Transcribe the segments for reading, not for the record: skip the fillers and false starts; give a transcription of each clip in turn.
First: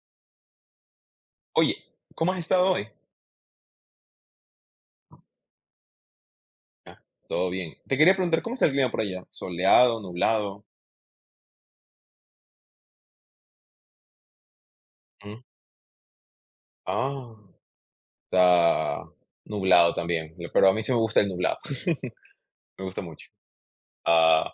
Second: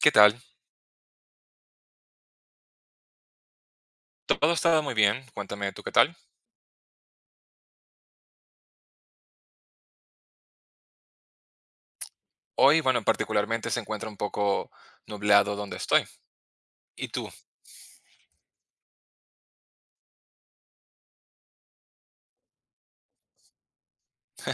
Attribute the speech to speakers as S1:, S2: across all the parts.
S1: ¿Qué tal?
S2: Oye, ¿cómo has estado hoy?
S1: Todo está muy bien, cuéntame tú qué tal.
S2: Ah, Todo bien. Te quería preguntar, ¿cómo está el clima por allá? ¿Soleado, nublado?
S1: Hoy, bueno, particularmente se encuentra un poco
S2: Mm.
S1: nublado donde estoy. ¿Y tú?
S2: Ah, Está nublado también, pero a mí sí me gusta el nublado, me gusta mucho. Ah,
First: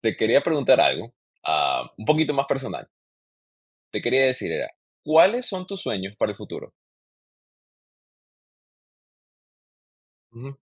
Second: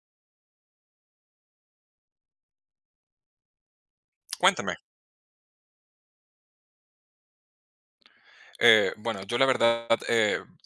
S2: Te quería preguntar algo, un poquito más personal. Te quería decir,
S1: Cuéntame.
S2: ¿cuáles son tus sueños para el futuro?
S1: Bueno, yo la verdad
S2: Ujú.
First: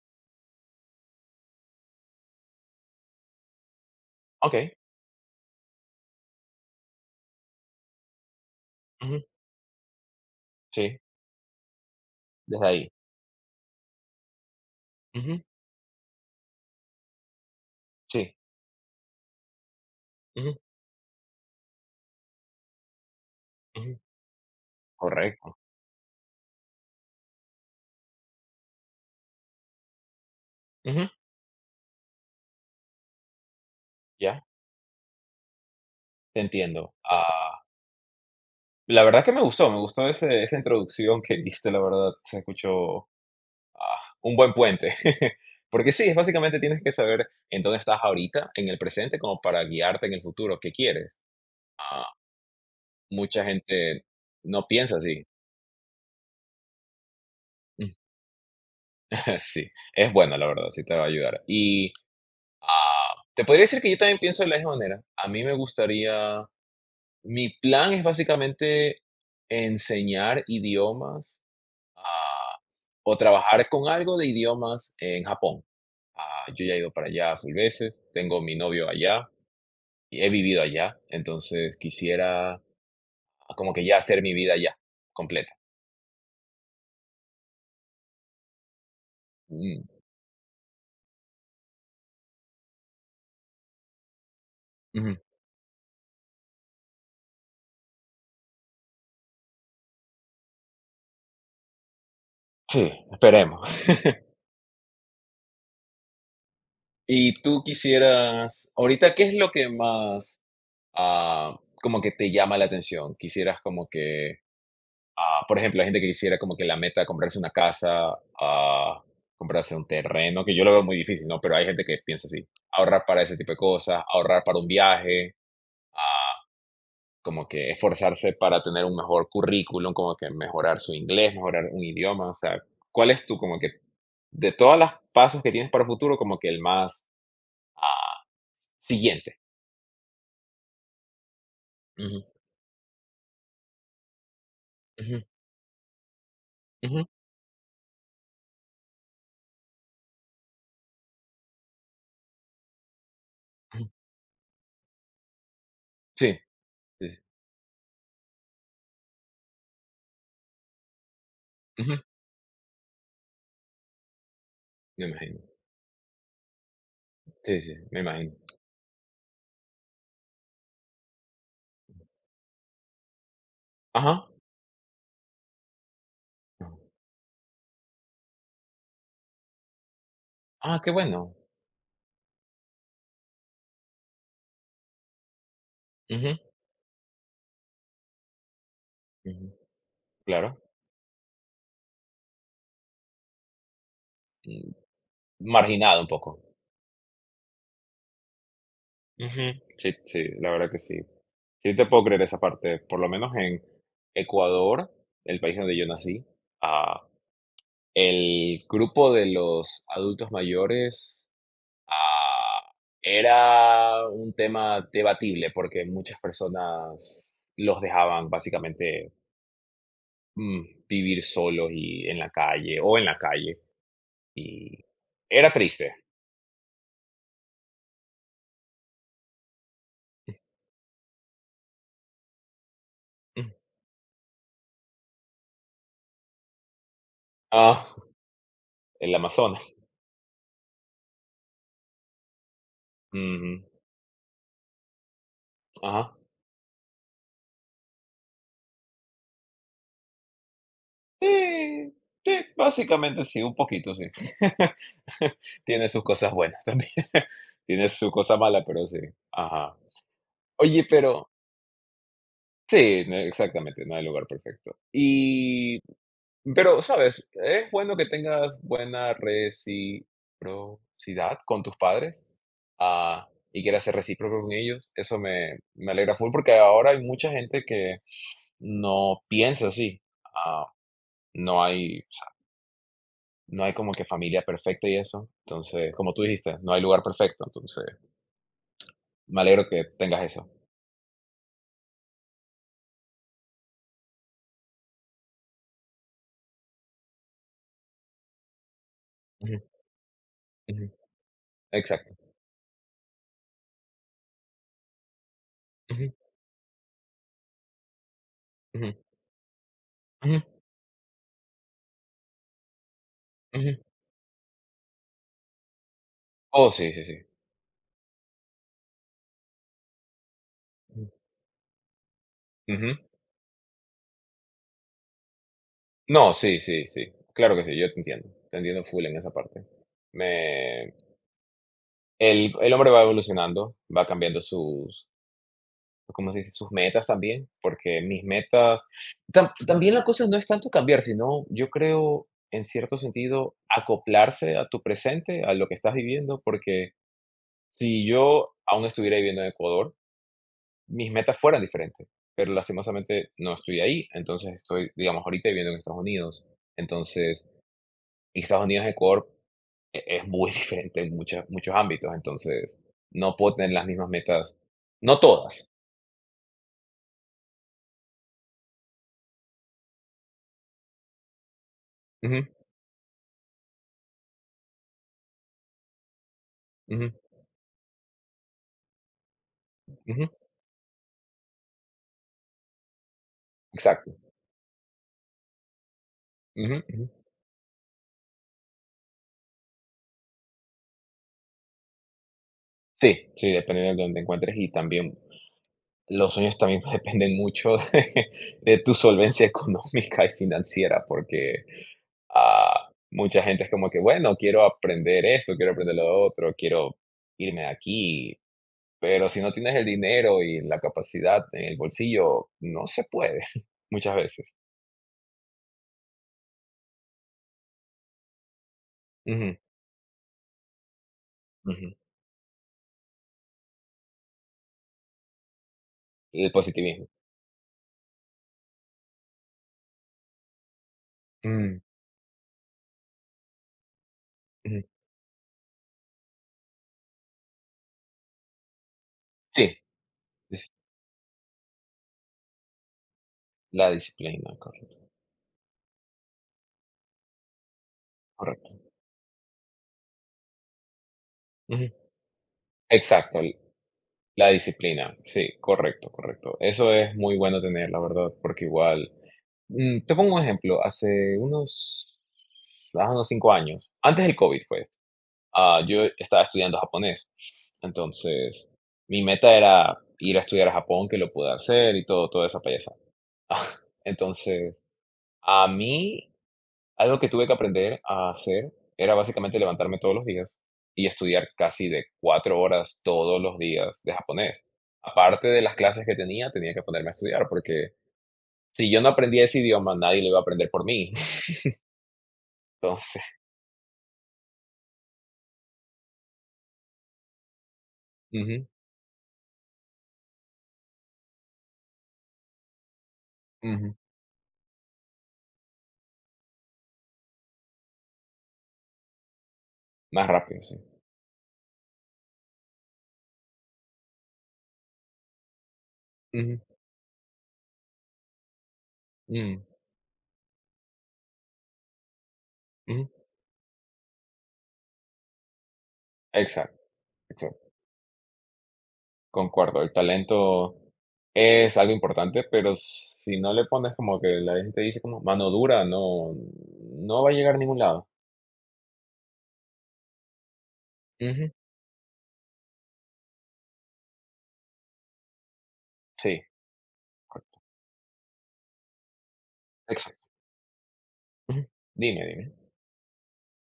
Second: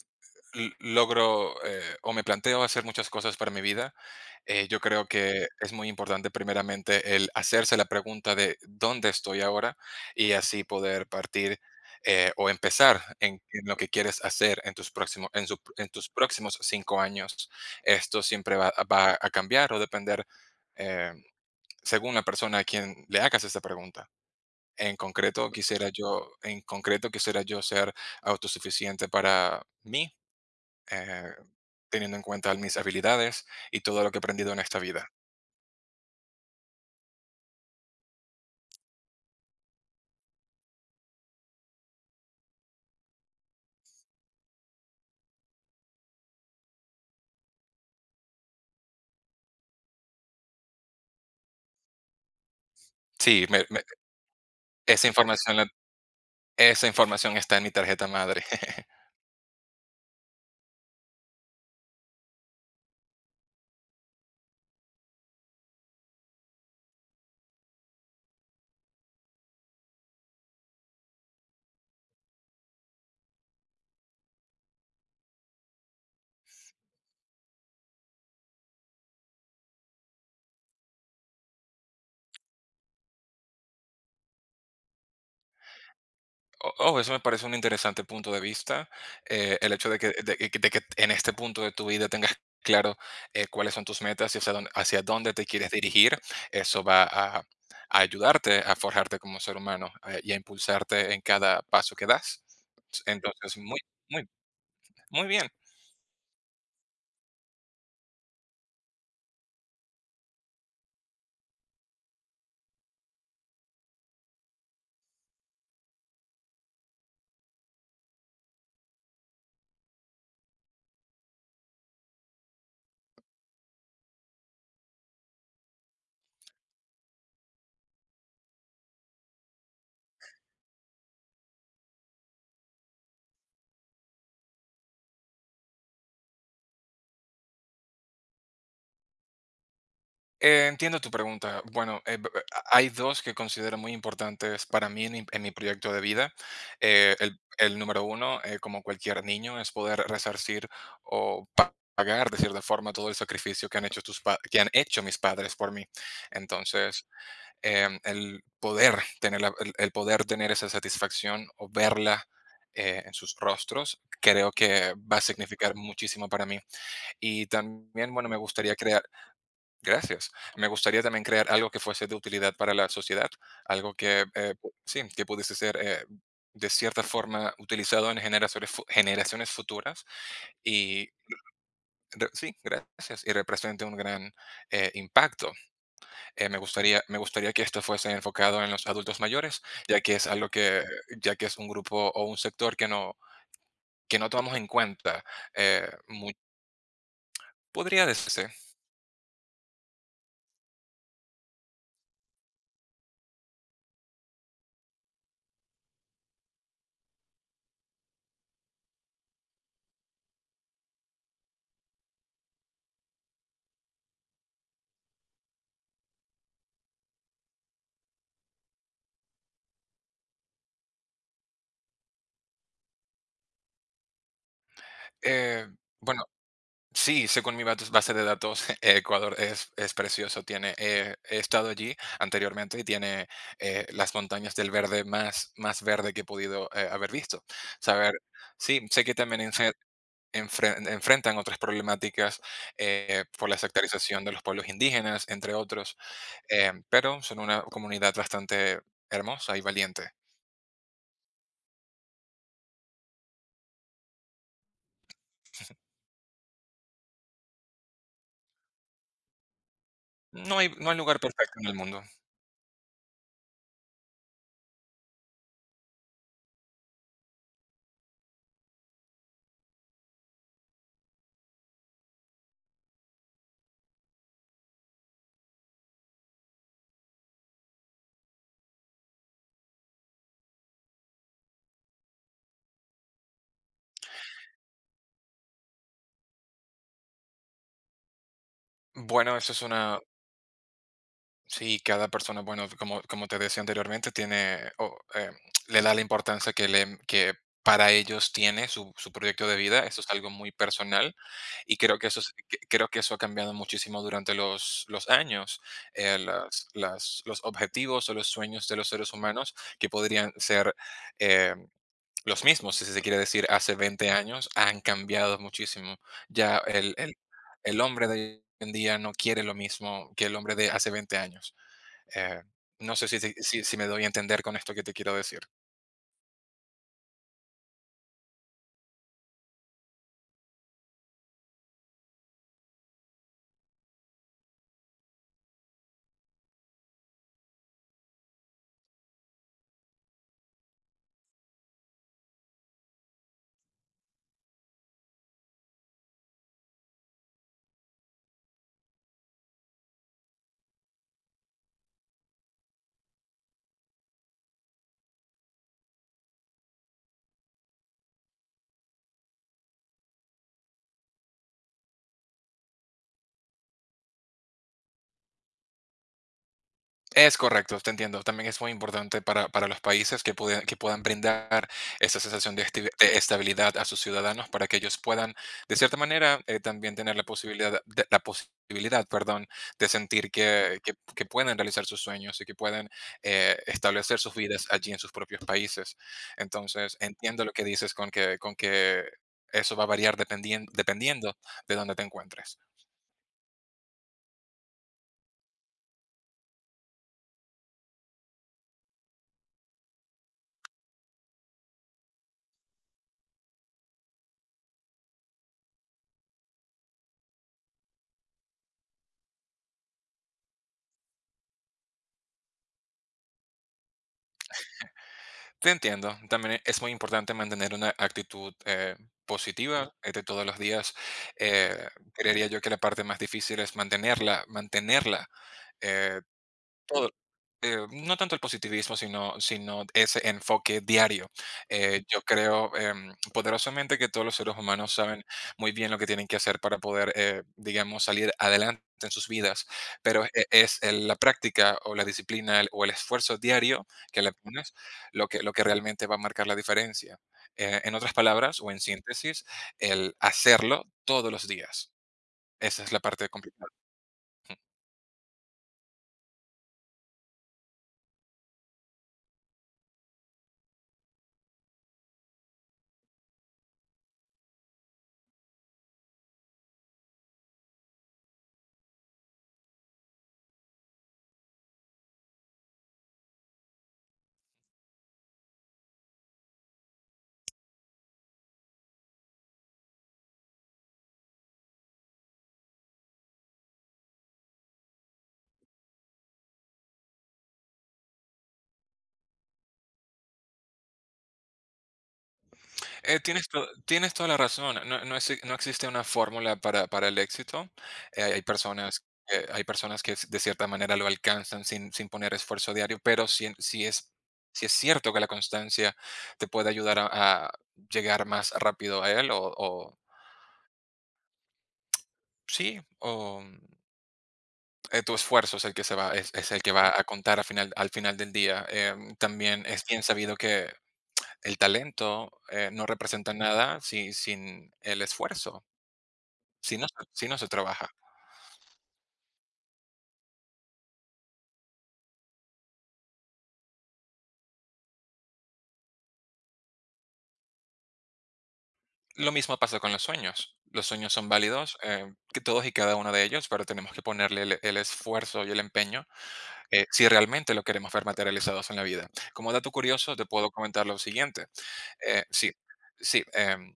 S1: logro o me planteo hacer muchas cosas para mi vida.
S2: Ok,
S1: Yo creo que es muy importante primeramente el hacerse la pregunta de dónde
S2: ujú,
S1: estoy ahora y así
S2: sí,
S1: poder partir o
S2: desde ahí.
S1: empezar en lo que quieres hacer en tus, próximos
S2: Ujú.
S1: en tus próximos 5 años. Esto
S2: Sí,
S1: siempre va a cambiar o depender
S2: ujú,
S1: eh, según la persona a quien le hagas esta
S2: ujú,
S1: pregunta. En concreto,
S2: correcto.
S1: quisiera yo, en concreto, quisiera yo ser autosuficiente para mí,
S2: Ujú.
S1: eh, teniendo en cuenta mis habilidades y todo lo que he
S2: Ya,
S1: aprendido en esta vida.
S2: te entiendo. La verdad que me gustó ese esa introducción que diste, la verdad, se escuchó, un buen puente. Porque sí, es básicamente tienes que saber en dónde estás ahorita, en el presente, como para guiarte en el futuro, qué quieres. Ah, Mucha
S1: Sí, me me
S2: gente no piensa
S1: esa
S2: así.
S1: información la esa información está en mi tarjeta madre.
S2: Sí, es bueno, la verdad, sí te va a ayudar. Te podría decir que yo también pienso de la misma manera. A mí me gustaría mi plan es básicamente enseñar idiomas, ah o trabajar con algo de idiomas en Japón. Ah, yo ya he ido para allá full veces, tengo mi novio allá y he vivido allá, entonces quisiera como que ya hacer mi vida allá, completa.
S1: O Oh, eso me parece un interesante punto de vista, el
S2: Mm,
S1: hecho de que en este punto de tu vida tengas claro, cuáles son tus metas y hacia
S2: ujú.
S1: dónde te quieres dirigir, eso va a ayudarte a forjarte como ser humano, y a impulsarte en cada paso que das.
S2: Sí,
S1: Entonces,
S2: esperemos.
S1: muy muy bien.
S2: ¿Y tú quisieras, ahorita qué es lo que más, como que te llama la atención? ¿Quisieras como que por ejemplo, hay gente que quisiera como que la meta comprarse una casa, ah, comprarse un terreno, que yo lo veo muy difícil, ¿no? Pero hay gente que piensa así, ahorrar para ese tipo de cosas, ahorrar para un viaje, como que esforzarse para tener un mejor currículum, como que mejorar su inglés, mejorar un idioma, o sea, ¿cuál es tú como que de todas las pasos que tienes para el futuro, como que el más ah, siguiente?
S1: Entiendo tu pregunta. Bueno,
S2: Ujú,
S1: hay dos que considero muy importantes para mí
S2: ujú,
S1: en mi proyecto de vida.
S2: ujú,
S1: El número uno, como cualquier niño, es poder resarcir o pagar de cierta forma todo el sacrificio que han
S2: ujú.
S1: hecho, que han hecho mis padres por mí.
S2: Sí,
S1: Entonces,
S2: sí, sí.
S1: el poder tener el poder tener esa satisfacción o
S2: Ujú,
S1: verla en sus rostros, creo que
S2: me
S1: va a
S2: imagino.
S1: significar muchísimo para mí. Y
S2: Sí, sí, me
S1: también, bueno,
S2: imagino.
S1: me gustaría crear. Gracias. Me gustaría también crear algo que fuese de utilidad para la sociedad, algo que
S2: Ajá.
S1: sí, que pudiese ser de
S2: Ajá.
S1: cierta forma utilizado en generaciones futuras
S2: Ah, qué
S1: y
S2: bueno.
S1: sí, gracias, y represente un gran impacto.
S2: Ujú,
S1: Me gustaría que esto fuese enfocado en los adultos
S2: ujú.
S1: mayores, ya que es algo
S2: Claro,
S1: que, ya que es un grupo o un sector que no tomamos en
S2: mm,
S1: cuenta. eh,
S2: marginado un
S1: mu-
S2: poco.
S1: podría decirse.
S2: Ujú. Sí, sí, la verdad que sí. Sí te puedo creer esa parte, por lo menos en Ecuador, el país donde yo nací, ah, el grupo de los adultos mayores ah, era un tema debatible porque muchas personas los dejaban básicamente vivir solos y en la calle o en la calle y era
S1: Eh,
S2: triste.
S1: bueno, sí, según mi base de datos, Ecuador es precioso. Tiene, he estado allí anteriormente y tiene
S2: Mm.
S1: las montañas del verde más verde que he podido haber visto.
S2: Ah,
S1: Saber, sí, sé
S2: el
S1: que también
S2: Amazonas.
S1: enfrentan otras problemáticas por
S2: Ujú.
S1: la sectarización de los pueblos indígenas, entre otros,
S2: Ajá.
S1: pero son una comunidad bastante hermosa y valiente.
S2: Sí, sí, básicamente sí, un poquito sí. Tiene sus cosas buenas también. Tiene su cosa mala, pero sí. Ajá. Oye,
S1: No hay lugar
S2: pero
S1: perfecto en el mundo.
S2: sí, no, exactamente, no hay lugar perfecto. Pero ¿sabes? Es bueno que tengas buena reciprocidad con tus padres, y quieras ser recíproco con ellos. Me alegra full porque ahora hay mucha gente que no piensa así. Ah, no hay No hay como que familia perfecta y eso. Entonces, como tú dijiste, no hay lugar perfecto. Entonces,
S1: Bueno,
S2: me
S1: eso es
S2: alegro que
S1: una.
S2: tengas eso.
S1: Sí, cada persona, bueno, como, como te decía anteriormente, tiene le da la importancia que para ellos tiene su proyecto de
S2: Ujú,
S1: vida. Eso es algo muy
S2: ujú,
S1: personal y creo que
S2: exacto.
S1: creo que eso ha cambiado muchísimo durante los años.
S2: Ujú,
S1: Los objetivos o los sueños de los
S2: ujú,
S1: seres humanos que podrían
S2: ujú,
S1: ser eh, los mismos, si se quiere decir, hace
S2: ujú.
S1: 20 años, han cambiado muchísimo. Ya
S2: Oh, sí,
S1: el,
S2: sí,
S1: el
S2: sí.
S1: el hombre de hoy en día no quiere lo mismo que el hombre de hace
S2: Ujú,
S1: 20 años. Eh, no
S2: ujú.
S1: sé si si me doy a entender con esto que te quiero decir.
S2: No, sí, sí, sí. Claro que sí, yo te entiendo. Te entiendo full en esa parte. Me el hombre va evolucionando, va cambiando sus como se dice? Sus metas también, porque mis metas también la cosa no es tanto cambiar, sino yo creo, en cierto sentido, acoplarse a tu presente, a lo que estás viviendo, porque si yo aún estuviera viviendo en Ecuador, mis metas fueran diferentes, pero lastimosamente no estoy ahí, entonces estoy, digamos, ahorita viviendo en Estados Unidos. Entonces, Estados Unidos Ecuador e es muy diferente en muchas muchos ámbitos, entonces no puedo tener las mismas metas, no todas.
S1: Es correcto, te entiendo. También es muy importante para los países que puedan brindar esa
S2: Ujú,
S1: sensación de estabilidad a sus ciudadanos para que ellos puedan, de cierta manera, también
S2: ujú,
S1: tener la posibilidad, perdón, de
S2: ujú,
S1: sentir que pueden realizar sus sueños y que pueden establecer
S2: exacto.
S1: sus vidas allí en sus propios países.
S2: Ujú,
S1: Entonces,
S2: ujú.
S1: entiendo lo que dices con que eso va a variar dependiendo de dónde te encuentres.
S2: Sí, sí, dependiendo de donde encuentres y también los sueños también dependen mucho de tu solvencia económica y financiera, porque mucha gente es como que, bueno, quiero aprender esto, quiero aprender lo otro, quiero irme de aquí, pero si no tienes el dinero y la capacidad en el bolsillo, no se puede muchas veces.
S1: Te entiendo. También es muy importante mantener una actitud
S2: Ujú,
S1: positiva de todos los días. Eh,
S2: ujú.
S1: Creería yo que la parte más difícil es mantenerla eh,
S2: El positivismo.
S1: todo- no tanto el positivismo, sino ese enfoque diario.
S2: Mm,
S1: Yo creo poderosamente que todos los seres
S2: ujú.
S1: humanos saben muy bien lo que tienen que hacer para poder, digamos, salir adelante en sus vidas,
S2: Sí,
S1: pero
S2: es
S1: la práctica o la disciplina o el esfuerzo diario
S2: la
S1: que le
S2: disciplina,
S1: pones
S2: correcto.
S1: lo lo que realmente va a marcar la diferencia. En otras palabras, o en
S2: Correcto.
S1: síntesis, el hacerlo todos los
S2: Ujú.
S1: días. Esa es la parte
S2: Exacto,
S1: complicada.
S2: la disciplina, sí, correcto, correcto. Eso es muy bueno tener, la verdad, porque igual, te pongo un ejemplo, hace unos 5 años, antes del COVID, pues, yo estaba estudiando japonés. Entonces, mi meta era ir a estudiar a Japón, que lo pude hacer y todo, toda esa payasa. Entonces, a mí algo que tuve que aprender a hacer era básicamente levantarme todos los días y estudiar casi de 4 horas todos los días de japonés. Aparte de las clases que tenía, tenía que ponerme a estudiar, porque si yo no aprendía ese idioma, nadie lo iba a aprender por mí. Entonces,
S1: Tienes, tienes toda la razón. No, no existe una fórmula para el éxito. Eh, hay
S2: ujú,
S1: personas, hay personas que de cierta manera lo alcanzan sin poner esfuerzo diario, pero
S2: ujú,
S1: sí es cierto que la constancia te puede ayudar a llegar más rápido a él
S2: más rápido, sí.
S1: sí, o tu esfuerzo es el que se es
S2: Ujú,
S1: el que va a contar al final del día.
S2: mm,
S1: También es bien sabido que el talento no
S2: ujú.
S1: representa nada sin el esfuerzo. Si
S2: Exacto,
S1: no, si no se
S2: exacto.
S1: trabaja.
S2: Concuerdo, el talento es algo importante, pero si no le pones como que la gente dice como mano dura, no no va a llegar a ningún lado.
S1: Lo mismo pasa con los sueños. Los sueños son
S2: Ujú,
S1: válidos, que todos y cada uno de ellos, pero tenemos que ponerle el esfuerzo y el empeño
S2: sí.
S1: si realmente lo queremos ver materializados en la vida. Como dato curioso, te
S2: Exacto.
S1: puedo comentar lo siguiente.
S2: Ujú. Dime,
S1: Eh, sí,
S2: dime.
S1: sí.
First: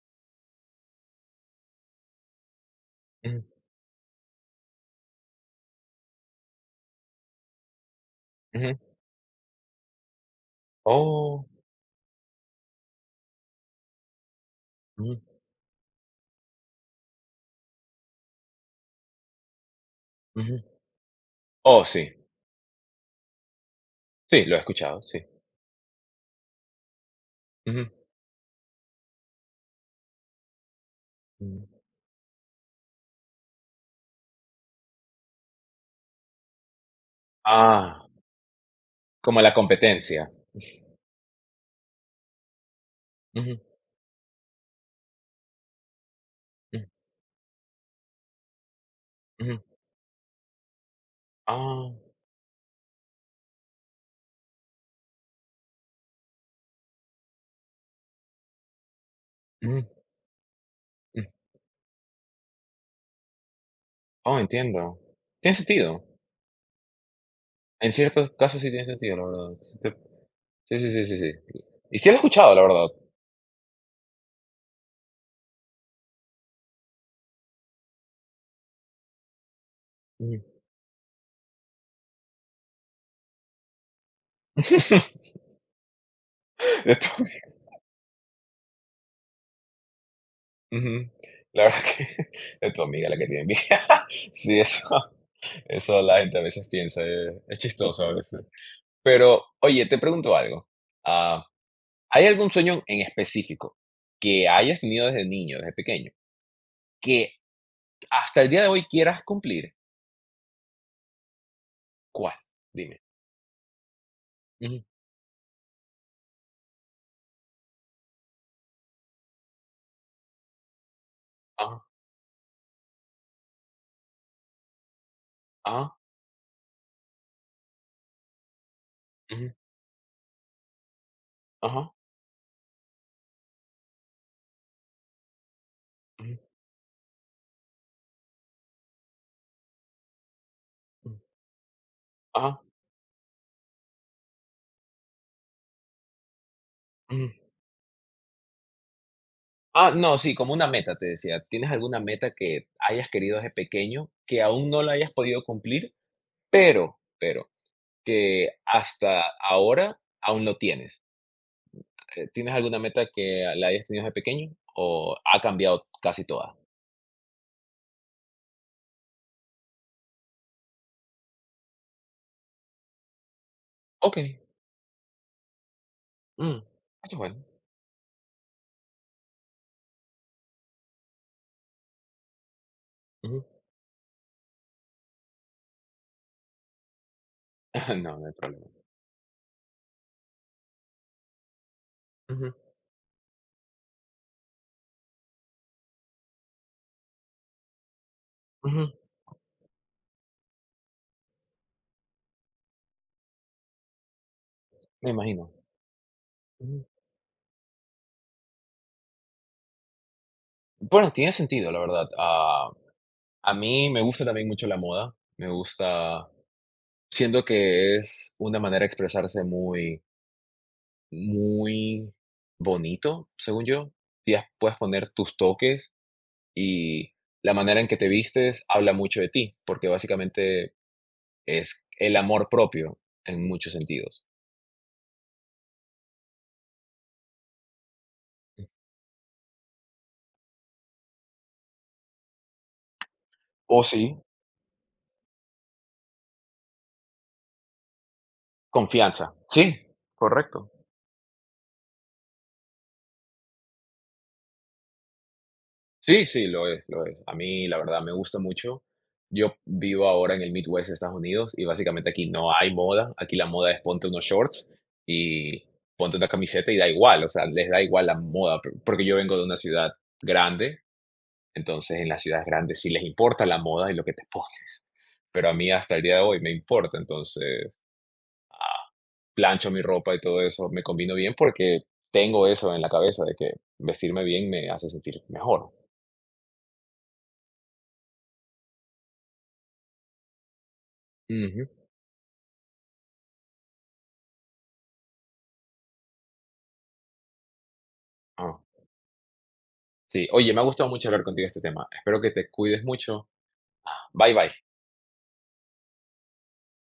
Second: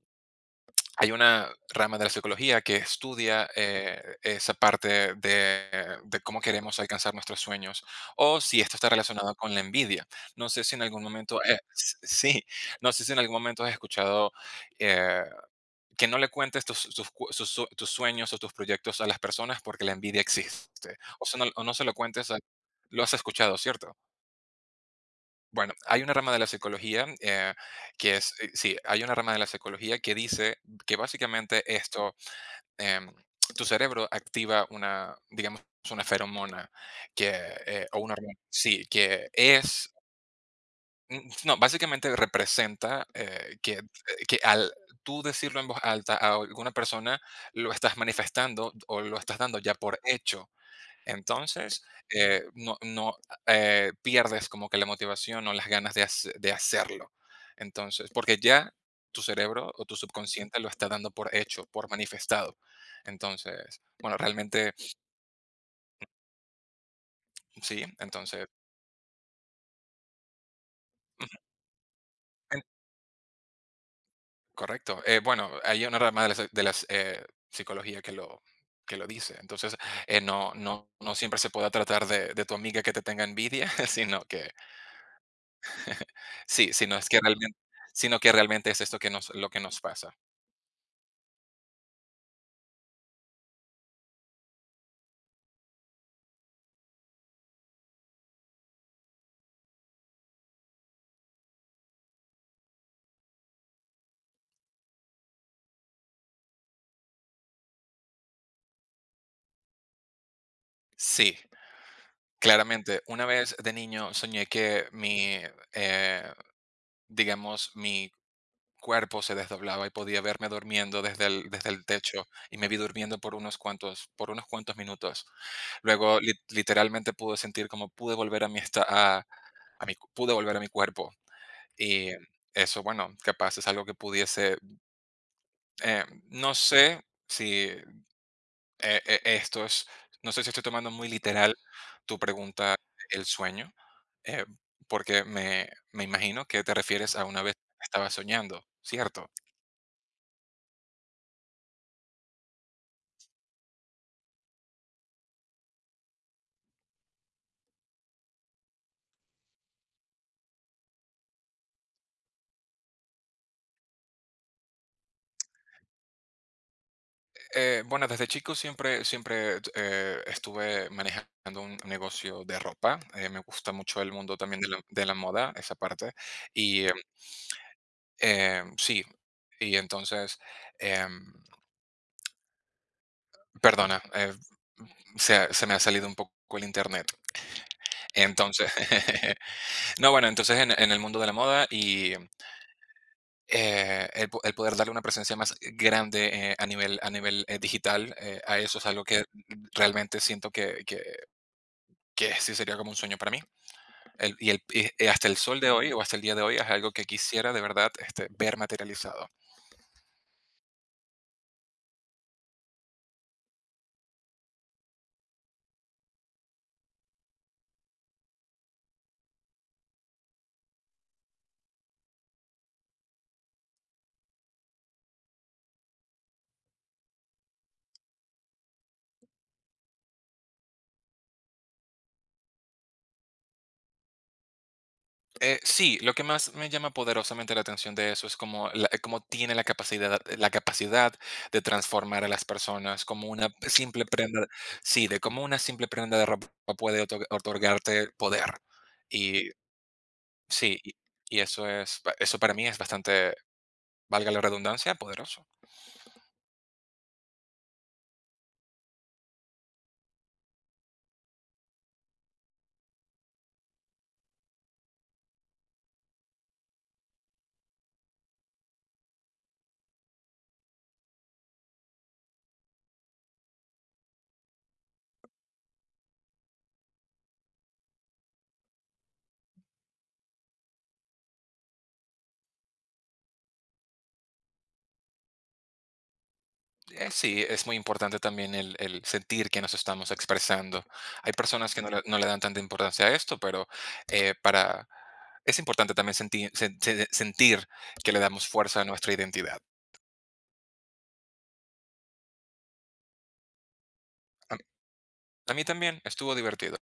S1: Hay una rama de la psicología que
S2: Ujú,
S1: estudia esa parte de cómo queremos alcanzar nuestros sueños o si esto
S2: ujú.
S1: está relacionado con la envidia. No sé si en algún momento,
S2: Oh,
S1: sí, no sé si en algún momento has escuchado
S2: ujú,
S1: eh, que no le cuentes tus, tus cu- sus su- tus sueños o tus proyectos a las personas porque la envidia
S2: ujú.
S1: existe. O sea, o no se
S2: Oh,
S1: lo
S2: sí.
S1: cuentes, lo has escuchado, ¿cierto?
S2: Sí, lo he escuchado, sí.
S1: Bueno, hay una rama de la psicología
S2: Ujú,
S1: sí, hay una rama de la psicología que dice que básicamente
S2: ujú.
S1: esto em, tu cerebro activa una, digamos, una feromona que, o
S2: Ah,
S1: una hormona, sí, que
S2: como la
S1: es,
S2: competencia.
S1: mm, no, básicamente representa
S2: Ujú,
S1: que al tú decirlo en voz alta a alguna
S2: ujú,
S1: persona, lo estás manifestando o lo estás dando
S2: ujú.
S1: ya por hecho. Entonces,
S2: Ah,
S1: no no, pierdes como que la motivación o las ganas de hacerlo. Entonces, porque ya tu cerebro o
S2: ujú,
S1: tu subconsciente lo está dando
S2: ujú.
S1: por hecho, por manifestado. Entonces, bueno,
S2: Oh,
S1: realmente
S2: entiendo. Tiene sentido.
S1: sí,
S2: En ciertos
S1: entonces
S2: casos sí tiene sentido, la verdad. Sí, sí, sí, sí,
S1: ujú,
S2: sí. Y sí lo he escuchado, la
S1: en
S2: verdad.
S1: correcto. Bueno, hay una rama de la psicología que lo dice. Entonces,
S2: Ujú.
S1: no siempre se pueda tratar de tu amiga que te tenga envidia, sino que sí,
S2: De tu
S1: sino que realmente es esto que nos lo que nos pasa.
S2: ujú. La verdad que de tu amiga la que tiene envidia. Sí, eso eso la gente a veces piensa, es chistoso a veces. Pero, oye, te pregunto algo. Ah, ¿Hay algún sueño en específico que hayas tenido desde niño, desde pequeño, que hasta el día de hoy quieras cumplir?
S1: Sí,
S2: ¿Cuál?
S1: claramente.
S2: Dime.
S1: Una vez de niño soñé
S2: Ujú,
S1: eh, digamos, mi cuerpo se desdoblaba y podía verme durmiendo desde
S2: ajá,
S1: el techo y me vi durmiendo por unos cuantos minutos.
S2: ajá,
S1: Luego literalmente pude sentir como pude volver
S2: ujú,
S1: a mi, pude volver a mi cuerpo.
S2: ajá,
S1: Y eso, bueno, capaz es algo que pudiese, eh,
S2: ujú,
S1: no sé si eh, eh, esto es, no sé si estoy tomando muy
S2: ujú,
S1: literal tu
S2: ajá,
S1: pregunta, el sueño. Eh, Porque me imagino que te refieres a una
S2: ujú.
S1: vez que estaba soñando, ¿cierto?
S2: Ah, no, sí, como una meta, te decía. ¿Tienes alguna meta que hayas querido desde pequeño, que aún no la hayas podido cumplir, pero que hasta ahora aún no tienes? ¿Tienes alguna meta que la hayas tenido desde pequeño o ha cambiado casi toda?
S1: Bueno, desde chico siempre estuve manejando un negocio de ropa. Me gusta mucho el mundo
S2: Okey,
S1: también de de la moda, esa parte.
S2: mm, eso
S1: Y eh,
S2: es bueno.
S1: sí, y entonces, em,
S2: Ujú.
S1: perdona, se me ha salido un poco el internet.
S2: No, no hay problema.
S1: Entonces, no, bueno, entonces en el mundo de la moda y
S2: Ujú,
S1: El poder darle una presencia más grande a nivel digital, a eso es
S2: ujú,
S1: algo que realmente siento que sí sería como un sueño para mí. Y
S2: me
S1: hasta el
S2: imagino.
S1: sol de hoy o hasta el día de hoy es
S2: Ujú.
S1: algo que quisiera de verdad este, ver materializado.
S2: Bueno, tiene sentido, la verdad. A mí me gusta también mucho la moda, me gusta siento que es una manera de expresarse muy muy bonito, según yo. Sí puedes poner tus toques y la manera en que te vistes habla mucho de ti, porque básicamente es el amor propio en muchos sentidos.
S1: Sí, lo que más me llama poderosamente la atención de eso es como tiene la capacidad de transformar a las personas, como una
S2: O sí,
S1: simple prenda, sí, de cómo una simple prenda de ropa puede otorgarte poder.
S2: confianza. Sí, correcto.
S1: Sí, y eso es pa eso para mí es bastante, valga la redundancia, poderoso.
S2: Sí, sí, lo es, lo es. A mí, la verdad, me gusta mucho. Yo vivo ahora en el Midwest de Estados Unidos y básicamente aquí no hay moda. Aquí la moda es ponte unos shorts y ponte una camiseta y da igual, o sea, les da igual la moda, porque yo vengo de una ciudad grande, entonces en las ciudades grandes sí les importa la moda y lo que te pones. Pero a mí hasta el día de hoy me importa, entonces plancho mi ropa y todo eso, me combino bien porque tengo eso en la cabeza de que vestirme bien me hace sentir mejor.
S1: Sí, es muy importante también el sentir que nos estamos expresando. Hay personas que no le dan tanta importancia a esto, pero, para es importante también sentir sentir que le damos
S2: Ujú.
S1: fuerza a nuestra identidad.
S2: Sí, oye, me ha gustado mucho hablar contigo de este tema. Espero que te cuides mucho. Bye bye.
S1: A a mí también estuvo divertido.